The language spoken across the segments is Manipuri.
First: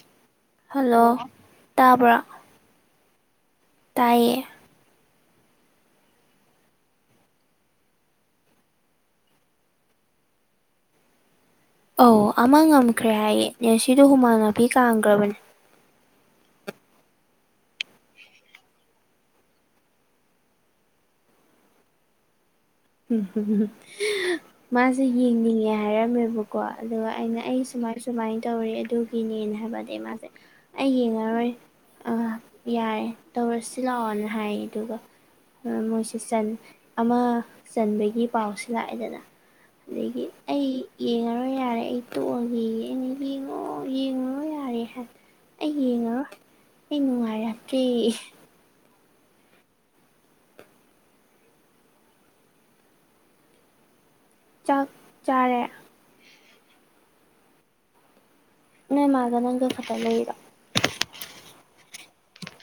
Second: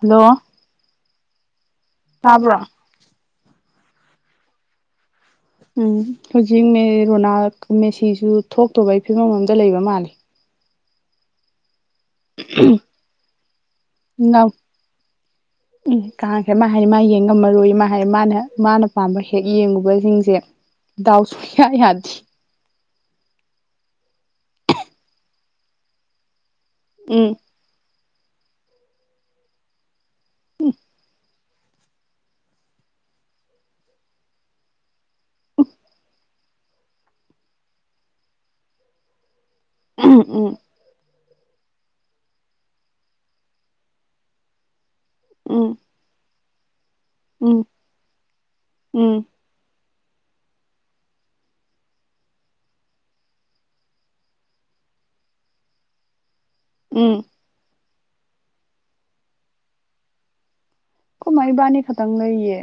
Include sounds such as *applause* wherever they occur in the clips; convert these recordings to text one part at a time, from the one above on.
ꯍꯜꯂꯣ ꯍꯜꯂꯣ ꯇꯥꯕ꯭ꯔꯣ ꯇꯢꯌꯦ ꯎꯝ ꯍꯧꯖꯤꯛ ꯔꯣꯅꯥꯜ ꯃꯦꯁꯤꯁꯨ ꯊꯣꯛꯇꯕꯒꯤ ꯐꯤꯕꯝ ꯑꯝꯗ ꯂꯩꯕ ꯃꯥꯜꯂꯦ ꯑꯧ ꯑꯃ ꯉꯝꯈ꯭ꯔꯦ ꯍꯥꯏꯌꯦꯅꯦ ꯃꯦꯁꯤꯗꯣ ꯍꯨꯃꯥꯡ ꯑꯅꯥꯞꯄꯤ ꯀꯥꯡꯈ꯭ꯔꯕꯅꯦ ꯎ ꯀꯥꯈ꯭ꯔꯦ ꯃꯥ ꯃꯥ ꯌꯦꯡ ꯉꯝꯃꯔꯣꯏ ꯃꯥ ꯍꯥꯏ ꯃꯥꯅ ꯃꯥꯅ ꯄꯥꯝꯕ ꯍꯦꯛ ꯌꯦꯡꯉꯨꯕꯁꯤꯡꯁꯦ ꯗꯥꯎ ꯁꯨꯌꯥ ꯌꯗꯤ ꯎꯝꯍꯝ ꯃꯥꯁꯦ ꯌꯦꯡꯅꯤꯡꯉꯦ ꯍꯥꯏꯔꯝꯃꯦꯕ ꯀꯣ ꯑꯗꯨꯒ ꯎꯝ ꯑꯩꯅ ꯑꯩ ꯁꯨꯃꯥꯏ ꯁꯨꯃꯥꯏꯅ ꯇꯧꯔꯦ ꯑꯗꯨꯒꯤꯅꯤꯅꯦ ꯍꯥꯏꯕ ꯑꯗꯩ ꯃꯥꯁꯦ ꯑꯩ ꯌꯦꯡꯉꯔꯣꯏ ꯑ ꯌꯥꯔꯦ ꯇꯧꯔꯁꯤ ꯂꯥꯛꯑꯣꯅ ꯍꯥꯏ ꯑꯗꯨꯒ ꯑ ꯃꯣꯏꯁꯦ ꯆꯟ ꯑꯃ ꯆꯟꯕꯒꯤ ꯄꯥꯎꯁꯤ ꯂꯥꯛꯑꯦꯗꯅ ꯑꯗꯒꯤ ꯎꯝ ꯑꯩ ꯌꯦꯡꯉꯔꯣꯢ ꯍꯣꯏ ꯌꯥꯔꯦ ꯑꯩ ꯇꯣꯛꯑꯒꯦ ꯑꯩꯅ ꯌꯦꯡꯉꯣ ꯌꯦꯡꯉꯣ ꯌꯥꯔꯦ ꯍꯥꯏ ꯎꯝ ꯑꯩ ꯌꯦꯡꯉꯔꯣꯢ ꯑꯩ ꯅꯨꯡꯉꯥꯏꯔꯛ ꯎꯝ ꯎꯝ ꯇꯔꯦꯌꯦ ꯎꯝ ꯆꯥꯛ ꯆꯥꯔꯦ ꯎꯝ ꯅꯣꯢ ꯃꯥꯒ ꯅꯪꯒ ꯈꯛꯇ ꯂꯩꯔꯣ ꯑꯈꯣꯢ ꯃ ꯏꯕꯥꯅꯤ ꯈꯛꯇꯪ ꯂꯩꯌꯦ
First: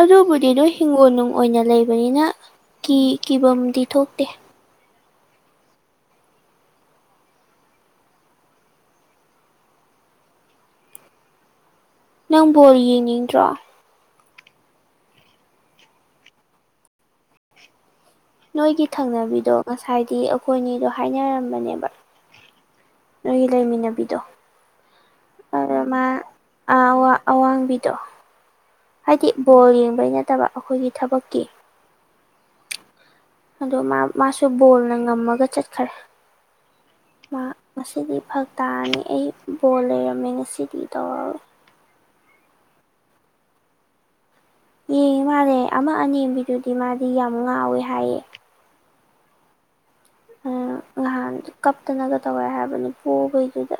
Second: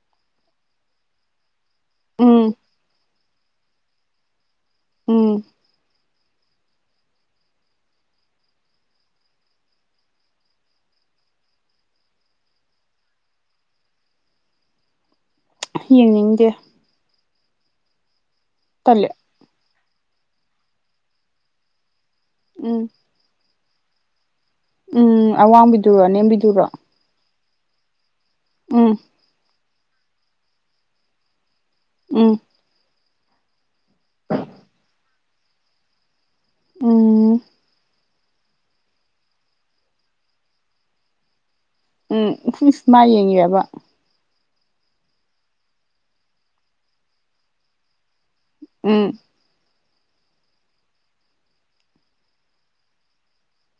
ꯑꯗꯨꯕꯨꯗꯤ ꯅꯣꯏ ꯍꯤꯡꯒꯣꯜ ꯅꯨꯡ ꯑꯣꯏꯅ ꯂꯩꯕꯅꯤꯅ ꯎꯝ ꯀꯤ ꯀꯤꯕꯝꯗꯤ ꯊꯣꯛꯇꯦ ꯎꯝ ꯅꯪ ꯕꯣꯜ ꯌꯦꯡꯅꯤꯡꯗ꯭ꯔꯣ ꯌꯦꯡꯅꯤꯡꯗꯦ ꯅꯣꯏꯒꯤ ꯇꯜꯂꯦ ꯊꯪꯅꯕꯤꯗꯣ ꯉꯁꯥꯏꯗꯤ ꯑꯩꯈꯣꯏꯅꯤꯗꯣ ꯍꯥꯏꯅꯔꯝꯕꯅꯦꯕ ꯎꯝ ꯅꯣꯢꯒꯤ ꯂꯩꯃꯤꯟꯅꯕꯤꯗꯣ ꯎꯝ ꯑꯗ ꯑꯋꯥꯡꯕꯤꯗꯨꯔꯣ ꯃꯥ ꯑꯅꯦꯝꯕꯤꯗꯨꯔꯣ ꯑꯋꯥ ꯑꯋꯥꯡꯕꯤꯗꯣ ꯎꯝ ꯍꯥꯏꯗꯤ ꯕꯣꯜ ꯌꯦꯡꯕꯩ ꯅꯠꯇꯕ ꯑꯩꯈꯣꯏꯒꯤ ꯊꯕꯛꯀꯤ ꯎꯝ ꯑꯗꯣ ꯃ ꯃꯥꯁꯨ ꯕꯣꯜꯅ ꯉꯝꯃꯒ ꯆꯠꯈꯔꯦ ꯎꯝ ꯃꯥ ꯉꯁꯤꯗꯤ ꯐꯛ ꯇꯥꯔꯅꯤ ꯑꯩ ꯕꯣꯜ ꯂꯩꯔꯝꯃꯦ ꯉꯁꯤꯗꯤ ꯇꯧꯔ ꯎꯝ ꯢꯁ ꯃꯥ ꯌꯦꯡꯉꯤꯔꯕ ꯌꯦꯡꯉꯤ ꯃꯥꯜꯂꯦ ꯑꯃ ꯑꯅꯦꯝꯕꯤꯗꯨꯗꯤ ꯃꯥꯗꯤ ꯌꯥꯝ ꯉꯥꯎꯋꯦ ꯍꯥꯏꯌꯦ ꯎꯝ ꯑ ꯅꯍꯥꯟ ꯀꯞꯇꯅꯒ ꯇꯧꯋꯦ ꯍꯥꯏꯕꯅꯤ ꯄꯣꯕꯩꯗꯨꯗ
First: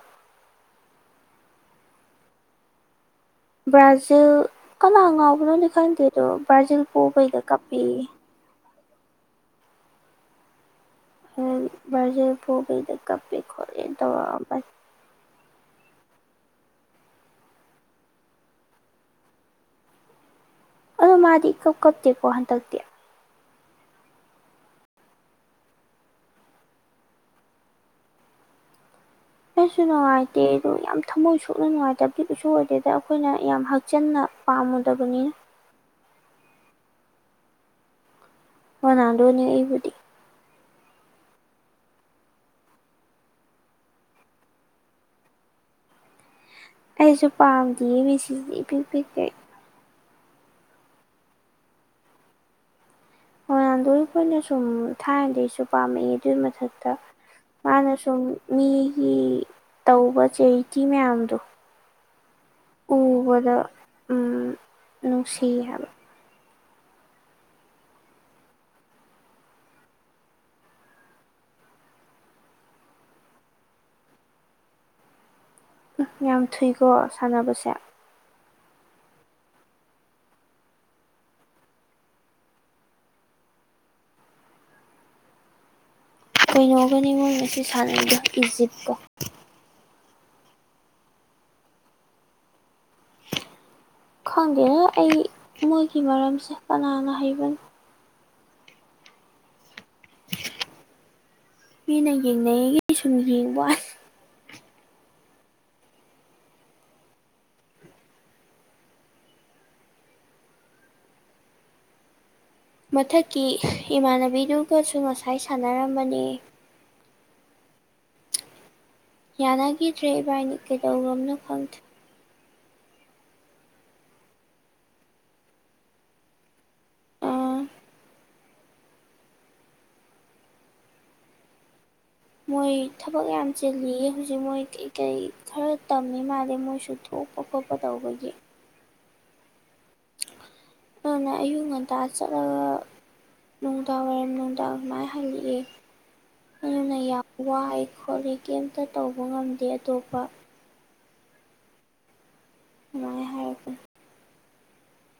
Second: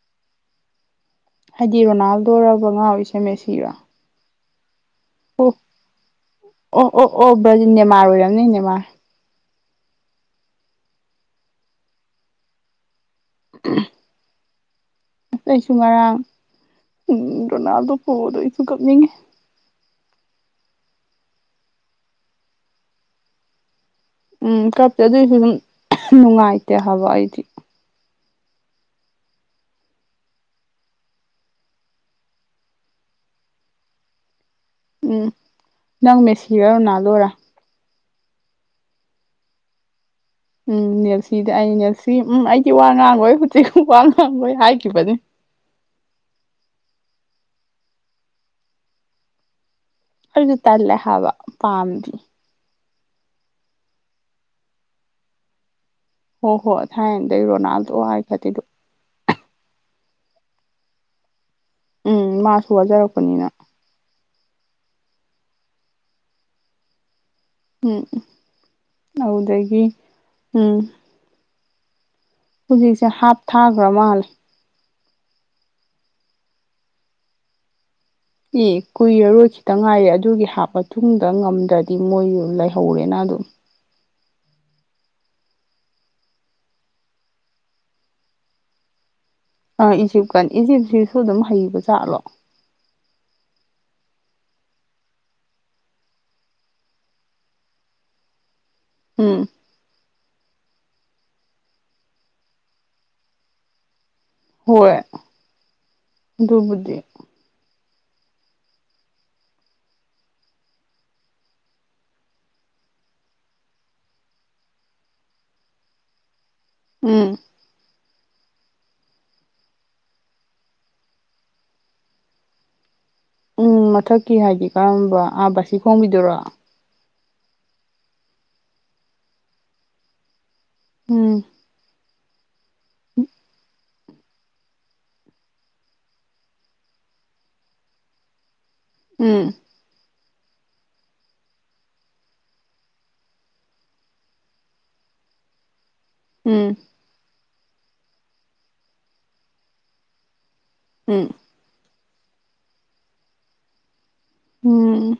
ꯍꯥꯏꯗꯤ ꯔꯣꯅꯥꯜꯗꯣꯔꯕ ꯉꯥꯎꯔꯤꯁꯦ ꯃꯦꯁꯤꯔꯣ ꯕ꯭ꯔꯥꯖꯤꯜ ꯀꯅꯥ ꯑꯣ ꯉꯥꯎꯕꯅꯣꯗꯤ ꯈꯪꯗꯦꯗꯣ ꯕ꯭ꯔꯥꯖꯤꯜ ꯑꯣ ꯑꯣ ꯑꯣ ꯄꯨꯕꯩꯗ ꯕ꯭ꯔꯥꯖꯤꯜ ꯀꯥꯞꯄꯦ ꯌꯦ ꯅꯦꯃꯥꯔ ꯑꯣꯏꯔꯝꯅꯤ ꯅꯦꯃꯥꯔ ꯍꯣꯢ ꯕꯔꯥꯖꯤꯜ ꯄꯣꯕꯩꯗ ꯀꯥꯞꯄꯦ ꯈꯣꯜꯂꯦ ꯇꯧꯔꯛ ꯑꯝꯕꯅꯦ ꯑꯩꯁꯨ ꯉꯔꯥꯡ ꯎꯝ ꯔꯣꯅꯥꯜꯗꯣ ꯄꯣꯗꯣ ꯑꯩꯁꯨ ꯀꯞꯅꯤꯡꯉꯤ ꯑꯗꯣ ꯃꯥꯗꯤ ꯏꯀꯥꯞ ꯀꯞꯇꯦꯀꯣ ꯍꯟꯗꯛꯇꯤ ꯎꯝ ꯀꯞꯇꯦ ꯑꯗꯨꯏꯁꯨ ꯑꯗꯨꯝ ꯅꯨꯡꯉꯥꯏꯇꯦ ꯍꯥꯏꯕ ꯑꯩꯗꯤ ꯑꯩꯁꯨ ꯅꯨꯡꯉꯥꯏꯇꯦ ꯑꯗ ꯌꯥꯝ ꯊꯝꯃꯣꯏ ꯁꯣꯛꯅ ꯅꯨꯡꯉꯥꯏꯇꯕꯗꯤ ꯀꯁꯨ ꯑꯣꯏꯗꯦꯗ ꯑꯩꯈꯣꯏꯅ ꯌꯥꯝ ꯍꯛꯆꯤꯟꯅ ꯎꯝ ꯄꯥꯝꯃꯨꯗꯕꯅꯤꯅ ꯅꯪ ꯃꯦꯁꯤꯔ ꯔꯣꯅꯥꯜꯗꯣꯔ ꯔꯣꯅꯦꯜꯗꯣꯅꯦ ꯑꯩꯕꯨꯗꯤ ꯎꯝ ꯅꯦꯜꯁꯤꯗ ꯑꯩ ꯅꯦꯜꯁꯤ ꯎꯝ ꯑꯩꯗꯤ ꯋꯥ ꯉꯥꯡꯉꯣꯏ ꯍꯧꯖꯤꯛ ꯋꯥ ꯉꯥꯡꯉꯣꯏ ꯍꯥꯏꯈꯤꯕꯅꯤ ꯑꯩꯁꯨ ꯄꯥꯝꯗꯤꯌꯦ ꯃꯦꯁꯤꯗꯤ ꯢꯄꯤꯛ ꯄꯤꯛꯀꯩ ꯑꯩꯅ ꯇꯜꯂꯦ ꯍꯥꯕ ꯄꯥꯝꯗꯤ ꯔꯣꯅꯥꯟꯗꯣꯗꯤ ꯑꯩꯈꯣꯢꯅ ꯁꯨꯝ ꯊꯥꯏꯅꯗꯩꯩ ꯁꯨ ꯄꯥꯝꯃꯛꯏ ꯑꯗꯨꯏ ꯍꯣ ꯍꯣꯏ ꯃꯊꯛꯇ ꯊꯥꯏꯅꯗꯩ ꯃꯥꯅ ꯔꯣꯅꯥꯜꯗꯣ ꯁꯨꯝ ꯍꯥꯏꯈ꯭ꯔꯗꯤꯗꯣ ꯃꯤꯒꯤ ꯇꯧꯕ ꯆꯦꯔꯤꯇꯤ ꯃꯌꯥꯝꯗꯣ ꯎꯝ ꯃꯥꯁꯨ ꯋꯥꯖꯔꯛꯄꯅꯤꯅ ꯎꯕꯗ ꯎꯝ ꯅꯨꯡꯁꯤ ꯍꯥꯏꯕ ꯎꯝ ꯎꯝ ꯑꯗꯨꯗꯒꯤ ꯎꯝ ꯍꯧꯖꯤꯛꯁꯦ ꯍꯥꯞꯊꯥꯒ꯭ꯔ ꯃꯥꯜꯂꯦ ꯎ ꯌꯥꯝ ꯊꯨꯏꯀꯣ ꯁꯥꯟꯅꯕꯁꯦ ꯑꯦ ꯀꯨꯏꯔꯔꯣ ꯈꯤꯇꯪ ꯉꯥꯏꯔꯦ ꯑꯗꯨꯒꯤ ꯍꯥꯞ ꯇꯨꯡꯗ ꯉꯝꯗ꯭ꯔꯗꯤ ꯃꯣꯏ ꯂꯩꯍꯧꯔꯦꯅ *unintelligible* ꯀꯩꯅꯣꯒꯅꯤꯉꯣ ꯉꯁꯤ ꯁꯥꯟꯅꯩꯗꯣ ꯏꯖꯤꯞꯀ ꯏꯖꯤꯞꯀꯥ ꯏꯖꯤꯞꯁꯤꯁꯨ ꯑꯗꯨꯝ ꯍꯩꯕ ꯖꯥꯠꯂꯣ ꯈꯪꯗꯦꯍꯦ ꯑꯩ ꯃꯣꯏꯒꯤ ꯃꯔꯝꯁꯦ ꯀꯅꯥꯅ ꯍꯩꯕꯅꯣ ꯍꯝ ꯃꯤꯅ ꯌꯦꯡꯅꯩꯌꯦꯒꯤ ꯁꯨꯝ ꯌꯦꯡꯕ꯭ꯋꯥꯅꯤ ꯍꯣꯏ ꯑꯗꯨꯕꯨꯗꯤ ꯃꯊꯛꯀꯤ ꯏꯃꯥꯟꯅꯕꯤꯗꯨꯒꯁꯨ ꯉꯁꯥꯏ ꯁꯥꯟꯅꯔꯝꯕꯅꯦ ꯎꯝ ꯌꯥꯅꯒꯤꯗ꯭ꯔꯦ ꯏꯕꯥꯟꯅꯤ ꯀꯩꯗꯧꯒ꯭ꯔꯕꯅꯣ ꯈꯪꯗꯦ ꯎꯝ ꯃꯊꯛꯀꯤ ꯍꯥꯏꯗꯤ ꯀꯔꯝꯕ ꯑꯥ ꯕꯥꯁꯤ ꯈꯣꯡꯕꯤ ꯗꯨꯔꯣ ꯑꯥ ꯎꯝ ꯃꯣꯏ ꯊꯕꯛ ꯌꯥꯝ ꯆꯤꯜꯂꯤꯌꯦ ꯍꯧꯖꯤꯛ ꯃꯣꯏ ꯀꯩ ꯀꯩ ꯈꯔ ꯇꯝꯃꯤ ꯃꯥꯜꯂꯦ ꯃꯣꯏꯁꯨ ꯊꯣꯛꯄ ꯈꯣꯠꯄ ꯇꯧꯕꯒꯤ ꯎꯝ ꯗꯨꯅ ꯑꯌꯨꯛ ꯉꯟꯇ ꯆꯠꯂꯒ ꯅꯨꯡꯗꯥꯡ ꯋꯥꯏꯔꯝ ꯅꯨꯡꯗꯥꯡ ꯑꯗꯨꯃꯥꯏꯅ ꯍꯜꯂꯛꯑꯦ ꯎꯝ ꯑꯗꯨꯅ ꯌꯥꯝ ꯋꯥꯏ ꯈꯣꯠꯂꯤ ꯀꯩꯝꯇ ꯇꯧꯕ ꯉꯝꯗꯦ ꯑꯇꯣꯞꯄ ꯎꯝ ꯑꯃꯥꯏ ꯍꯥꯏꯔꯛꯄ ꯎꯝ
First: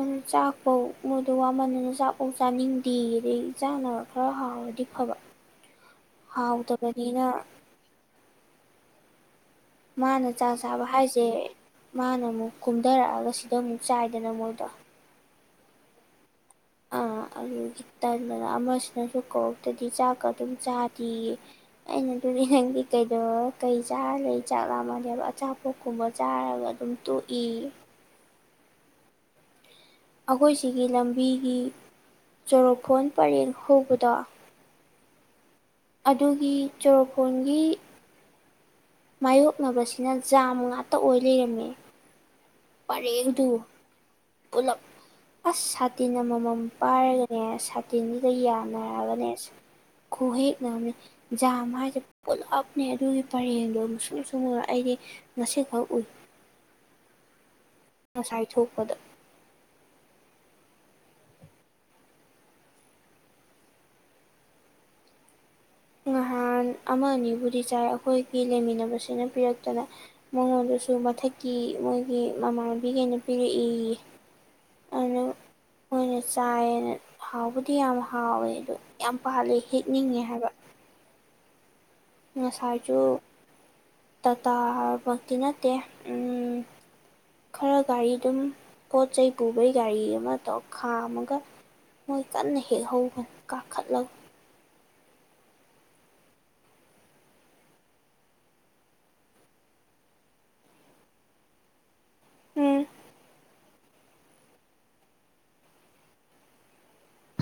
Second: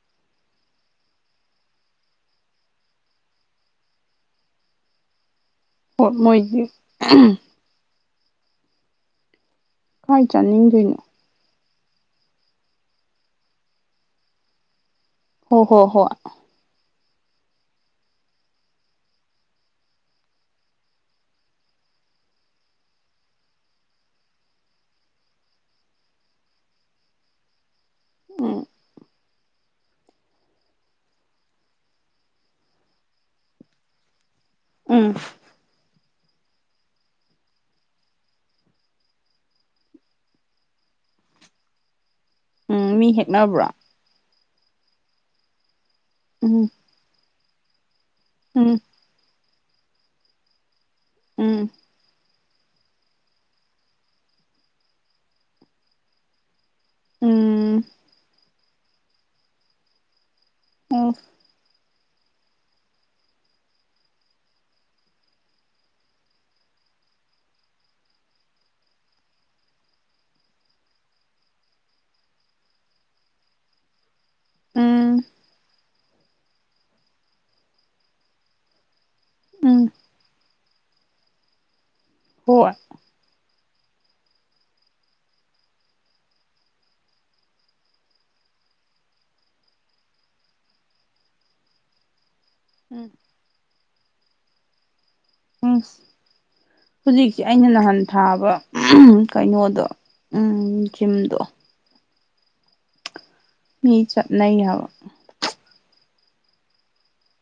ꯑꯅ ꯆꯥꯛ ꯄꯧ ꯃꯣꯏꯗꯣ ꯋꯥꯃꯟꯗꯅ ꯆꯥꯛ ꯄꯧ ꯆꯥꯅꯤꯡꯗꯦꯌꯦ ꯗꯨꯢ ꯆꯥꯅꯕ ꯐꯥꯎ ꯍꯥꯎ ꯗꯤ ꯐꯕ ꯍꯥꯎꯇꯕꯅꯤꯅ *unintelligible* ꯀꯥꯏ ꯃꯥꯅ ꯆꯥꯛ ꯆꯥꯕ ꯆꯥꯅꯤꯡꯗꯣꯏꯅꯣ ꯍꯥꯏꯁꯦ ꯃꯥꯅ ꯑꯃꯨꯛ ꯀꯨꯝꯗꯔꯛꯑꯒ ꯁꯤꯗ ꯑꯃꯨꯛ ꯆꯥꯏꯗꯅ ꯃꯣꯏꯗꯣ ꯍꯣ ꯍꯣ ꯍꯣꯏ ꯑꯥ ꯑꯗꯨꯒꯤ ꯇꯟꯗꯅ ꯑꯃꯁꯤꯅꯁꯨ ꯀꯧꯔꯛꯇꯗꯤ ꯆꯥꯛꯀ ꯑꯗꯨꯝ ꯆꯥꯗꯦꯌꯦ ꯑꯩꯅ ꯗꯨ ꯅꯪꯗꯤ ꯀꯩꯗ ꯀꯩ ꯆꯥꯔ ꯂꯩ ꯆꯥꯛ ꯂꯥꯝꯃꯛ ꯑꯗꯤ ꯍꯥꯏꯕ ꯑꯆꯥꯄꯣꯠ ꯀꯨꯝꯕ ꯆꯥꯔꯒ ꯑꯗꯨꯝ ꯇꯣꯛ ꯏ ꯎꯝ ꯑꯈꯣꯏ ꯁꯤꯒꯤ ꯂꯝꯕꯤꯒꯤ ꯆꯣꯔꯣꯐꯣꯟ ꯄꯔꯦꯡ ꯍꯧꯕꯗꯣ ꯎꯝ ꯑꯗꯨꯒꯤ ꯆꯣꯔꯣꯐꯣꯟꯒꯤ ꯃꯥꯌꯣꯛꯅꯕꯁꯤꯅ ꯖꯥꯝ ꯉꯥꯛꯇ ꯑꯣꯏ ꯂꯩꯔꯝꯃꯦ ꯎꯝ ꯃꯤ ꯄꯔꯦꯡꯗꯨ ꯍꯦꯛꯅꯕ꯭ꯔꯣ ꯄꯨꯂꯞ ꯑ꯭ꯁ ꯁꯥꯇꯤꯟ ꯑꯃꯃꯝ ꯎꯝ ꯄꯥꯏꯔ ꯃꯦ ꯁꯥꯇꯤꯟꯗꯨꯗ ꯎꯝ ꯌꯥꯅꯔꯕꯅꯦ ꯈꯨꯍꯦꯛꯅ ꯑꯝꯅꯦ ꯖꯥꯝ ꯎꯝ ꯍꯥꯏꯁꯦ ꯄꯨꯂꯞꯅꯦ ꯑꯗꯨꯒꯤ ꯄꯔꯦꯡꯗꯣ ꯃꯨꯁꯨꯛ ꯃꯨꯁꯨꯛ ꯃꯨꯔꯒ ꯑꯩꯗꯤ ꯉꯁꯤꯈꯛ ꯎꯏ ꯎꯝ ꯉꯁꯥꯏ ꯊꯣꯛꯄꯗ ꯎꯝ ꯅꯍꯥꯟ ꯑꯃ ꯑꯅꯤꯕꯨꯗꯤ ꯆꯥꯏ ꯑꯩꯈꯣꯏꯒꯤ ꯂꯩꯃꯤꯟꯅꯕꯁꯤꯅ ꯄꯤꯔꯛꯇꯅ ꯃꯉꯣꯟꯗ ꯁꯨ ꯃꯊꯛꯀꯤ ꯃꯣꯏꯒꯤ ꯃꯃꯥꯟꯅꯕꯤꯒꯅ ꯄꯤꯔꯛꯑꯦꯌꯦ ꯎꯝ ꯑꯩꯈꯣꯏꯅ ꯆꯥꯏꯌꯦꯅ ꯍꯥꯎꯕꯗꯤ ꯌꯥꯝ ꯍꯥꯎꯋꯦ ꯑꯗꯨ ꯌꯥꯝ ꯄꯥꯜꯂꯤ ꯎꯝ ꯍꯦꯛꯅꯤꯡꯉꯦ ꯍꯥꯏꯕ ꯍꯣꯏ ꯑꯁꯥꯏꯁꯨ ꯇꯥꯇꯥ ꯃꯛꯇꯤ ꯅꯠꯇꯦ ꯎꯝ ꯈꯔ ꯒꯥꯔꯤ ꯑꯗꯨꯝ ꯄꯣꯠ ꯆꯩꯩ ꯄꯨꯕꯩ ꯒꯥꯔꯤ ꯑꯃ ꯇꯣꯛ ꯈꯥꯝꯃꯒ ꯃꯣꯏ ꯀꯟꯅ ꯎꯝ ꯍꯦꯛꯍꯧꯕꯅꯤ ꯀꯥꯈꯠꯂꯒ ꯎꯝ ꯍꯧꯖꯤꯛꯁꯦ ꯑꯩꯅ ꯅꯍꯥꯟ ꯊꯥꯕ ꯀꯩꯅꯣꯗꯣ ꯎꯝ ꯖꯤꯝꯗꯣ ꯎꯝ ꯃꯤ ꯆꯠꯅꯩ ꯍꯥꯏꯕ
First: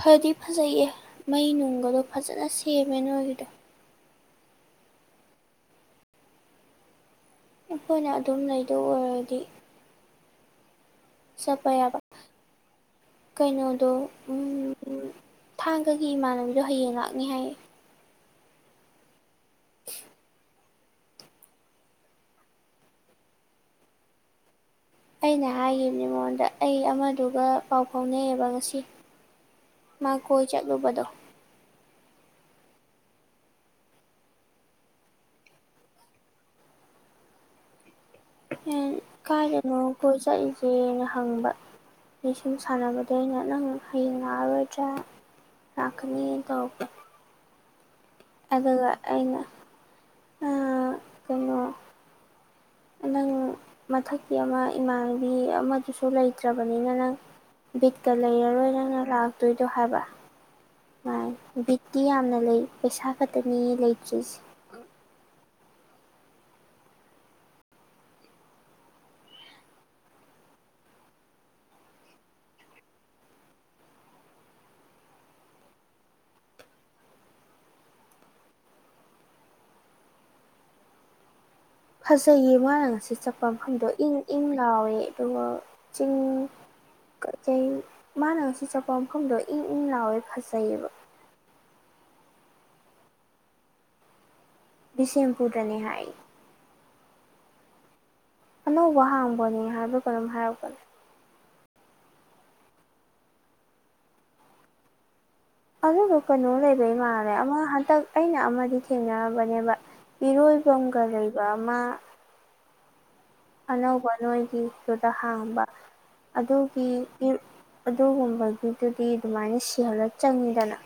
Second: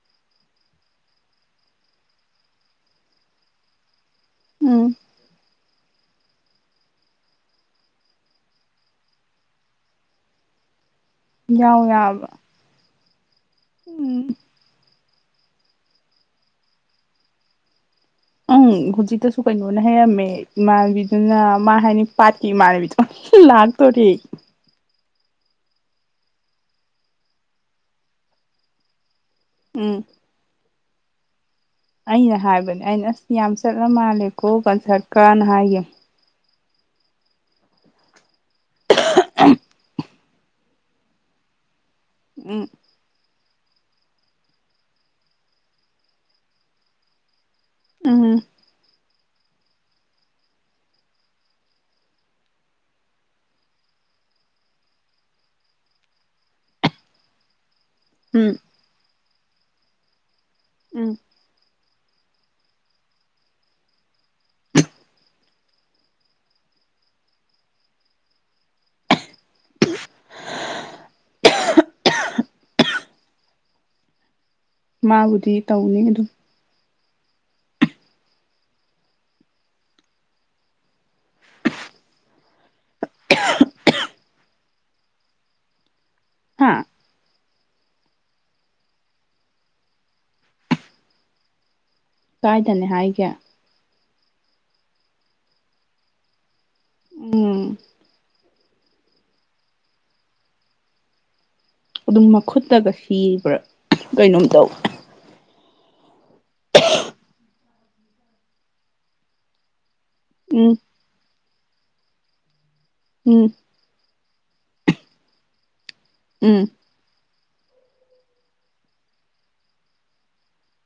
ꯐꯗꯤ ꯐꯖꯩꯌꯦ ꯃꯩ ꯅꯨꯡꯒꯗꯣ ꯐꯖꯅ ꯁꯦꯝꯃꯦ ꯅꯣꯏꯒꯤꯗꯣ ꯎꯝ ꯑꯩꯈꯣꯏꯅ ꯑꯗꯨꯝ ꯂꯩꯗꯧ ꯑꯣꯏꯔꯗꯤ ꯌꯥꯎ ꯌꯥꯕ ꯀꯩꯅꯣꯗꯣ ꯎꯝ ꯎꯝ ꯊꯥꯡꯒꯒꯤ ꯏꯃꯥꯟꯅꯕꯤꯗꯣ ꯍꯌꯦꯡ ꯂꯥꯛꯅꯤ ꯍꯥꯏꯌꯦ ꯑꯪ ꯍꯧꯖꯤꯛꯇꯁꯨ ꯀꯩꯅꯣꯅ ꯍꯥꯏꯔꯝꯃꯦ ꯏꯃꯥꯟꯅꯕꯤꯗꯨꯅ ꯃꯥ ꯍꯥꯏꯅꯤ ꯄꯥꯠꯈꯤ ꯏꯃꯥꯟꯅꯕꯤꯗ ꯂꯥꯛꯇꯣꯔꯦ ꯑꯩꯅ ꯍꯥꯏꯈꯤꯕꯅꯤ ꯃꯉꯣꯟꯗ ꯑꯩ ꯑꯃꯗꯨꯒ ꯄꯥꯎ ꯐꯥꯎꯅꯩꯑꯦꯕ ꯉꯁꯤ ꯎꯝ ꯃꯥ ꯀꯣꯏ ꯆꯠ ꯂꯨꯕꯗꯣ ꯑꯩꯅ ꯍꯥꯏꯕꯅꯦ ꯑꯩꯅ ꯑꯁ ꯌꯥꯝ ꯆꯠꯂ ꯃꯥꯜꯂꯦꯀꯣ ꯀꯟꯁꯔꯠꯀꯅ ꯍꯥꯏꯒꯤꯝꯅꯦ *unintelligible* ꯑꯦ ꯀꯥꯏꯗꯅꯣ ꯑꯩꯈꯣꯏ ꯆꯠꯂꯤꯁꯦꯅ ꯍꯪꯕ ꯑꯩ ꯁꯨꯝ ꯎꯝ ꯁꯥꯟꯅꯕꯗ ꯑꯩꯅ ꯅꯪ ꯍꯌꯦꯡ ꯂꯥꯛꯑꯔꯣꯏꯗ꯭ꯔꯥ ꯂꯥꯛꯀꯅꯤ ꯇꯧꯔꯛꯄ ꯎꯝ ꯑꯗꯨꯒ ꯑꯩꯅ ꯑ ꯀꯩꯅꯣ ꯅꯪ ꯃꯊꯛꯀꯤ ꯑꯃ ꯏꯃꯥꯟꯅꯕꯤ ꯑꯃꯗꯨꯁꯨ ꯂꯩꯇ꯭ꯔꯕꯅꯤꯅ ꯅꯪ ꯕꯤꯠꯀ ꯎꯝ ꯂꯩꯔꯔꯣꯏ ꯅꯪꯅ ꯂꯥꯛꯇꯣꯏꯗꯣ ꯍꯥꯏꯕ ꯎꯝ ꯇꯤ ꯌꯥꯝꯅ ꯂꯩ ꯄꯩꯁꯥ ꯈꯛꯇꯅꯤ ꯂꯩꯇ꯭ꯔꯤꯁꯦ *unintelligible* ꯃꯥꯕꯨꯗꯤ ꯇꯧꯅꯤ ꯑꯗꯨꯝ ꯐꯖꯩꯌꯦ ꯃꯥꯅ ꯉꯁꯤ ꯆꯠꯄ ꯃꯐꯝꯗꯣ ꯏꯪ ꯏꯪ ꯂꯥꯎꯋꯦ ꯑꯗꯨꯒ ꯆꯤꯡ ꯍꯥ ꯀꯩ ꯀꯩ ꯃꯥꯅ ꯉꯁꯤ ꯆꯄ ꯃꯐꯝꯗꯣ ꯏꯪ ꯏꯪ ꯂꯥꯎꯑꯦ ꯐꯖꯩꯑꯦꯕ ꯀꯥꯏꯗꯅꯦ ꯍꯥꯏꯒꯦ ꯕꯤꯁꯦꯝꯄꯨꯔꯗꯅꯤ ꯍꯥꯏ ꯎꯝ ꯑꯅꯧꯕ ꯍꯥꯡꯕꯅꯦ ꯍꯥꯏꯕꯔ ꯀꯩꯅꯣꯝ ꯍꯥꯏꯔꯛꯄꯅꯦ ꯑꯗꯨꯝ ꯃꯈꯨꯠꯇꯒ ꯁꯤꯕ꯭ꯔꯥ ꯀꯩꯅꯣꯝ ꯇꯧ ꯑꯗꯨꯕꯨ ꯀꯩꯅꯣ ꯂꯩꯕꯩ ꯃꯥꯜꯂꯦ ꯑꯃ ꯍꯟꯇꯛ ꯑꯩꯅ ꯑꯃꯗꯤ ꯊꯦꯡꯅꯔꯕꯅꯦꯕ ꯎꯝ ꯏꯔꯣꯏꯕꯝꯒ ꯂꯩꯕꯃ ꯎꯝ ꯑꯅꯧꯕ ꯅꯣꯏꯒꯤꯗꯨꯗ ꯍꯥꯡꯕ ꯎꯝ ꯑꯗꯨꯒꯤ ꯒꯤ ꯑꯗꯨꯒꯨꯝꯕꯒꯤꯇꯨꯗꯤ ꯑꯗꯨꯃꯥꯏꯅ ꯁꯤꯍꯜꯂ ꯆꯪꯉꯤꯗꯅ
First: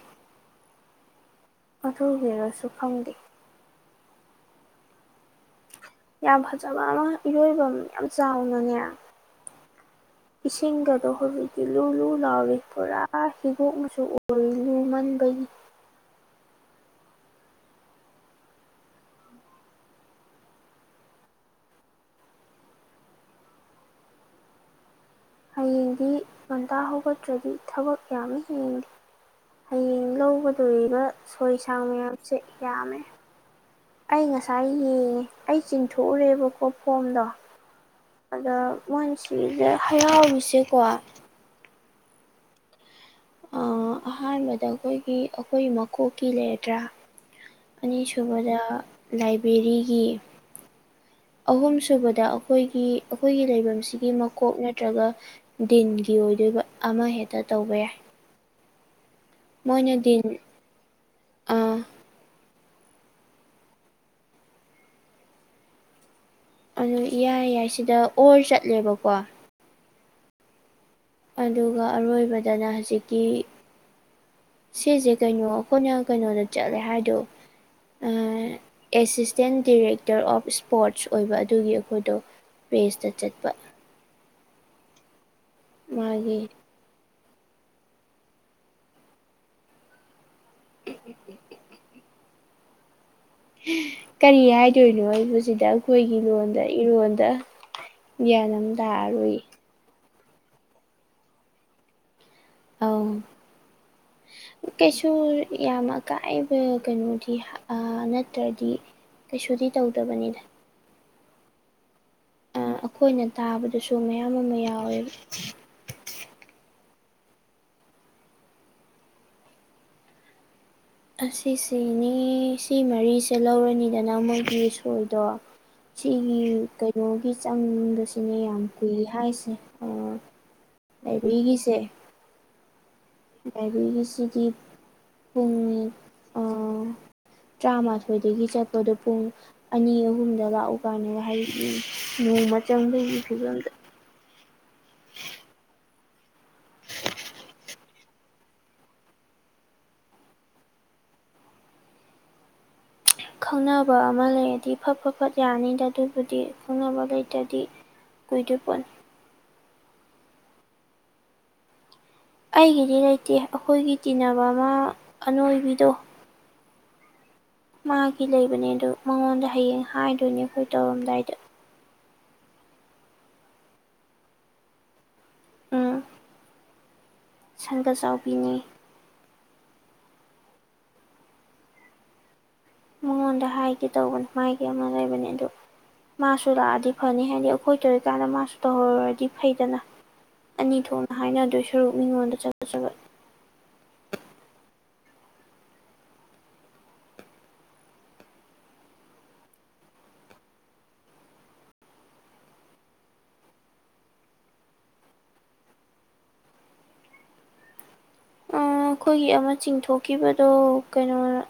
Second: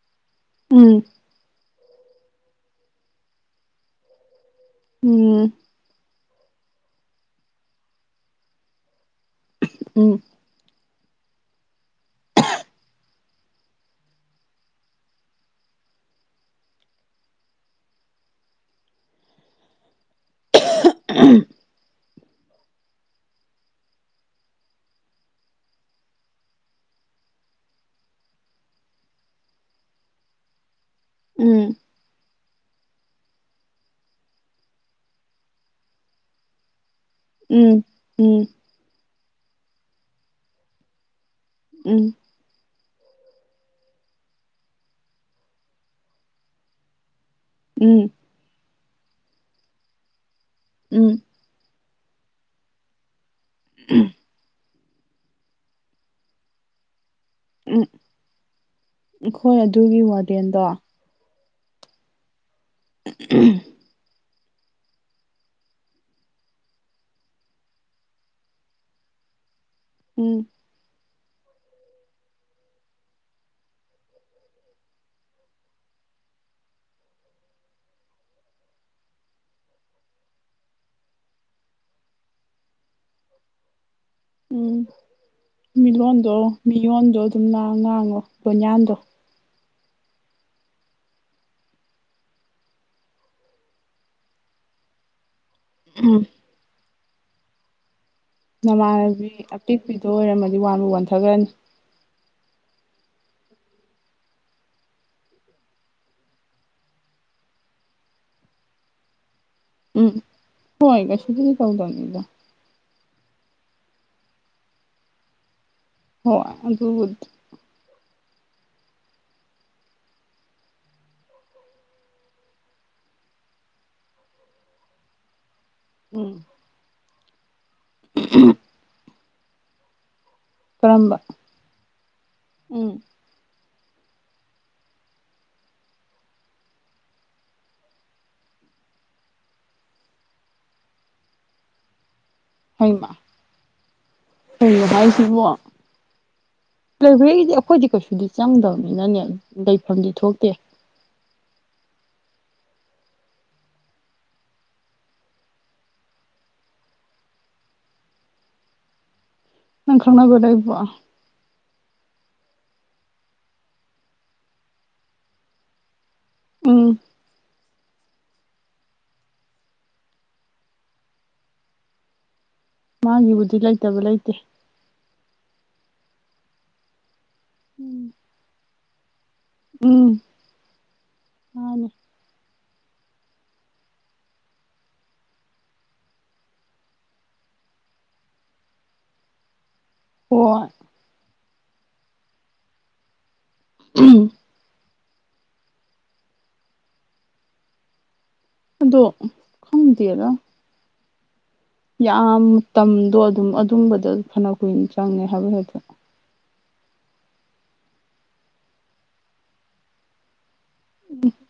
ꯎꯝ ꯑꯗꯨ ꯒꯤꯔꯁꯨ ꯈꯪꯗꯦ ꯎꯝ ꯌꯥꯝ ꯐꯖꯕ ꯑꯃ ꯏꯔꯣꯏꯕ ꯌꯥꯝ ꯆꯥꯎꯅꯅꯦ ꯎꯝ ꯏꯁꯤꯡꯒ ꯑꯗꯣ ꯍꯧꯖꯤꯛꯇꯤ ꯂꯨ ꯂꯨ ꯂꯥꯎꯔꯤ ꯄꯨꯔꯥ ꯍꯤꯒꯣꯛ ꯃꯆꯨ ꯎꯂꯦ ꯂꯨ ꯃꯟꯕꯒꯤ *unintelligible* *unintelligible* ꯍꯌꯦꯡꯗꯤ ꯉꯟꯇꯥ ꯍꯧꯒꯠꯇ꯭ꯔꯗꯤ ꯊꯕꯛ ꯌꯥꯝꯃꯤ ꯍꯌꯦꯡꯗꯤ ꯍꯌꯦꯡ ꯂꯧꯒꯗꯣꯔꯤꯕ ꯎꯝ ꯁꯣꯏꯁꯥꯡ ꯃꯌꯥꯝꯁꯦ ꯌꯥꯝꯃꯦ ꯑꯩ ꯉꯁꯥꯏ ꯌꯦꯑꯦ ꯑꯩ ꯆꯤꯡꯊꯣꯛꯎꯔꯦꯕ ꯀꯣ ꯐꯣꯝꯗꯣ ꯎꯝ ꯎꯝ ꯑꯗ ꯃꯣꯏꯁꯤꯗ ꯍꯔꯥꯎꯔꯤꯁꯦꯀꯣ ꯎꯝ ꯑꯥ ꯑꯍꯥꯟꯕꯗ ꯑꯩꯈꯣꯏꯒꯤ ꯑꯩꯈꯣꯏ ꯃꯀꯣꯛꯀꯤ ꯂꯩꯔꯗ꯭ꯔꯥ ꯎꯝ ꯑꯅꯤꯁꯨꯕꯗ ꯂꯥꯏꯕ꯭ꯔꯦꯔꯤꯒꯤ ꯎꯝ ꯑꯍꯨꯝ ꯁꯨꯕꯗ ꯑꯩꯈꯣꯏꯒꯤ ꯑꯩꯈꯣꯏꯒꯤ ꯂꯩꯕꯝꯁꯤꯒꯤ ꯃꯀꯣꯛꯅꯦ ꯅꯠꯇ꯭ꯔꯒ ꯗꯤꯟꯒꯤ ꯑꯣꯏꯗꯣꯏꯕ ꯑꯃꯍꯦꯛꯇ ꯇꯧꯕ ꯌꯥꯏ ꯑꯈꯣꯏ ꯑꯗꯨꯒꯤ ꯋꯥꯔꯗꯦꯟꯗꯣ ꯑꯥ *unintelligible* ꯑꯗꯨ ꯏꯌꯥ ꯌꯥꯏ ꯁꯤꯗ ꯑꯣꯔ ꯆꯠꯂꯦꯕꯀꯣ ꯎꯝ ꯑꯗꯨꯒ ꯑꯔꯣꯏꯕꯗꯅ ꯍꯧꯖꯤꯛꯀꯤ ꯁꯤꯁꯦ ꯀꯩꯅꯣ ꯑꯩꯈꯣꯏꯅ ꯀꯩꯅꯣꯗ ꯆꯠꯂꯦ ꯍꯥꯏꯗꯣ ꯑꯥ ꯑꯦꯁꯤꯁꯇꯦꯟ ꯗꯤꯔꯦꯛꯇꯔ ꯑꯣꯐ ꯏꯁꯄꯣꯔꯠꯁ ꯑꯣꯏꯕ ꯑꯗꯨꯒꯤ ꯑꯩꯈꯣꯏꯗꯣ ꯔꯦꯁꯇ ꯆꯠꯄ ꯎꯝ ꯃꯤ ꯂꯣꯟꯗꯣ ꯃꯥꯒꯤ ꯃꯤ ꯌꯣꯟꯗꯣ ꯒꯨꯝꯅ ꯉꯥꯡꯉꯣ ꯕꯣꯌꯥꯟꯗꯣ *inaudible* ꯀꯔꯤ ꯍꯥꯏꯗꯣꯏꯅꯣ ꯑꯩꯕꯨꯁꯤꯗ ꯑꯩꯈꯣꯏꯒꯤ ꯎꯝ ꯂꯣꯟꯗ ꯏꯔꯣꯟꯗ ꯒ꯭ꯌꯥꯟ ꯑꯃ ꯅꯃꯥꯟꯅꯕꯤ ꯇꯥꯔꯣꯏ ꯑꯄꯤꯛꯄꯤꯗꯣ ꯑꯣꯏꯔꯝꯃꯗꯤ ꯋꯥꯟꯕꯨ ꯋꯥꯟꯊꯒ꯭ꯔꯅꯤ ꯑꯧ ꯀꯩꯁꯨ ꯌꯥꯝ ꯑꯀꯥꯏꯕ ꯀꯩꯅꯣꯗꯤ ꯑꯥ ꯅꯠꯇ꯭ꯔꯗꯤ ꯀꯩꯁꯨꯗꯤ ꯇꯧꯗꯕꯅꯤꯗ ꯑꯗꯨꯗꯤ ꯇꯧꯗꯕꯅꯤꯗ ꯑꯩꯈꯣꯏꯅ ꯇꯥꯕꯗꯁꯨ ꯃꯌꯥꯝ ꯑꯃ ꯌꯥꯎꯋꯦꯕ ꯍꯣ ꯑꯗꯨꯕꯨꯗꯤ ꯑꯁꯤꯁꯤꯅꯦ ꯁꯤ ꯃꯔꯤꯁꯦ ꯂꯧꯔꯅꯤꯗꯅ ꯃꯣꯏꯒꯤ ꯁꯣꯏꯗꯣ ꯎꯝ ꯁꯤꯒꯤ ꯀꯩꯅꯣꯒꯤ ꯆꯪꯕꯁꯤꯅꯦ ꯌꯥꯝ ꯀꯨꯏ ꯍꯥꯏꯁꯦ ꯑꯥ ꯀꯔꯝꯕ ꯂꯥꯏꯕꯔꯤꯒꯤꯁꯦ ꯎꯝ ꯂꯥꯏꯕꯔꯤꯒꯤꯁꯤꯗꯤ ꯄꯨꯡ ꯑꯥ ꯇ꯭ꯔꯥꯃꯥꯊꯣꯏꯗꯒꯤ ꯆꯠꯄꯗꯣ ꯄꯨꯡ ꯑꯅꯤ ꯑꯍꯨꯝꯗ ꯂꯥꯛꯎ ꯀꯥꯏꯅꯒ ꯍꯥꯏꯔꯛꯑꯦꯌꯦ ꯅꯣꯡꯃ ꯍꯩꯃ ꯆꯪꯕꯒꯤ ꯐꯤꯕꯝꯗ ꯀꯩꯅꯣ ꯍꯥꯏꯁꯤꯕꯣ ꯂꯥꯏꯕꯦꯔꯤꯗꯤ ꯑꯈꯣꯏꯗꯤ ꯀꯩꯁꯨꯗꯤ ꯆꯪꯗꯕꯅꯤꯅꯅꯦ ꯂꯩꯐꯝꯗꯤ ꯊꯣꯛꯇꯦ *inaudible* ꯈꯪꯅꯕ ꯑꯃ ꯂꯩꯔꯗꯤ ꯐꯠ ꯐꯠ ꯐꯠ ꯌꯥꯅꯤꯗ ꯑꯗꯨꯕꯨꯗꯤ ꯈꯪꯅꯕ ꯂꯩꯇꯔꯗꯤ ꯀꯨꯏꯗꯨꯏ ꯄꯣꯠꯅꯤ ꯅꯪ ꯈꯪꯅꯕ ꯂꯩꯔꯤꯕꯣ ꯑꯩꯒꯤꯗꯤ ꯂꯩꯇꯦ ꯑꯈꯣꯏꯒꯤ ꯇꯤꯟꯅꯕ ꯑꯃ ꯑꯅꯣꯏꯕꯤꯗꯣ ꯎꯝ ꯃꯥꯒꯤ ꯂꯩꯕꯅꯦ ꯑꯗꯣ ꯃꯉꯣꯟꯗ ꯍꯌꯦꯡ ꯍꯥꯏꯗꯣꯏꯅꯦ ꯑꯈꯣꯏ ꯇꯧꯔꯝꯗꯥꯏꯗ ꯃꯥꯒꯤꯕꯨꯗꯤ ꯂꯩꯇꯕ ꯂꯩꯇꯦ ꯎꯝ ꯁꯪꯒ ꯆꯥꯎꯕꯤꯅꯦ ꯎꯝ ꯎꯝ ꯃꯉꯣꯟꯗ ꯍꯥꯏꯒꯦ ꯇꯧꯕꯅꯦ ꯃꯥꯒꯤ ꯑꯃ ꯂꯩꯕꯅꯦ ꯑꯗꯨ ꯃꯥꯁꯨ ꯂꯥꯛꯑꯗꯤ ꯐꯅꯤ ꯍꯥꯏꯗꯤ ꯑꯩꯈꯣꯏ ꯇꯧꯔꯤꯀꯥꯟꯗ ꯃꯥꯁꯨ ꯇꯧꯍꯧꯔꯨꯔꯗꯤ ꯐꯩꯗꯅ ꯍꯣꯏ ꯑꯅꯤ ꯊꯣꯛꯅ ꯍꯥꯏꯅꯗꯣꯏ ꯁꯔꯨꯛ ꯃꯤꯉꯣꯟꯗ ꯆꯒꯠ ꯆꯒꯠ *unintelligible* ꯑꯗꯣ ꯈꯪꯗꯦꯗ ꯌꯥꯝ ꯇꯝꯗꯣ ꯑꯗꯨꯝ ꯑꯗꯨꯝꯕꯗ ꯐꯅ ꯀꯨꯏꯅ ꯆꯪꯉꯦ ꯍꯥꯏꯕ ꯍꯦꯛꯇ ꯑꯣ ꯈꯣꯏꯒꯤ ꯑꯃ ꯆꯤꯡꯊꯣꯛꯈꯤꯕꯗꯣ ꯀꯩꯅꯣꯅ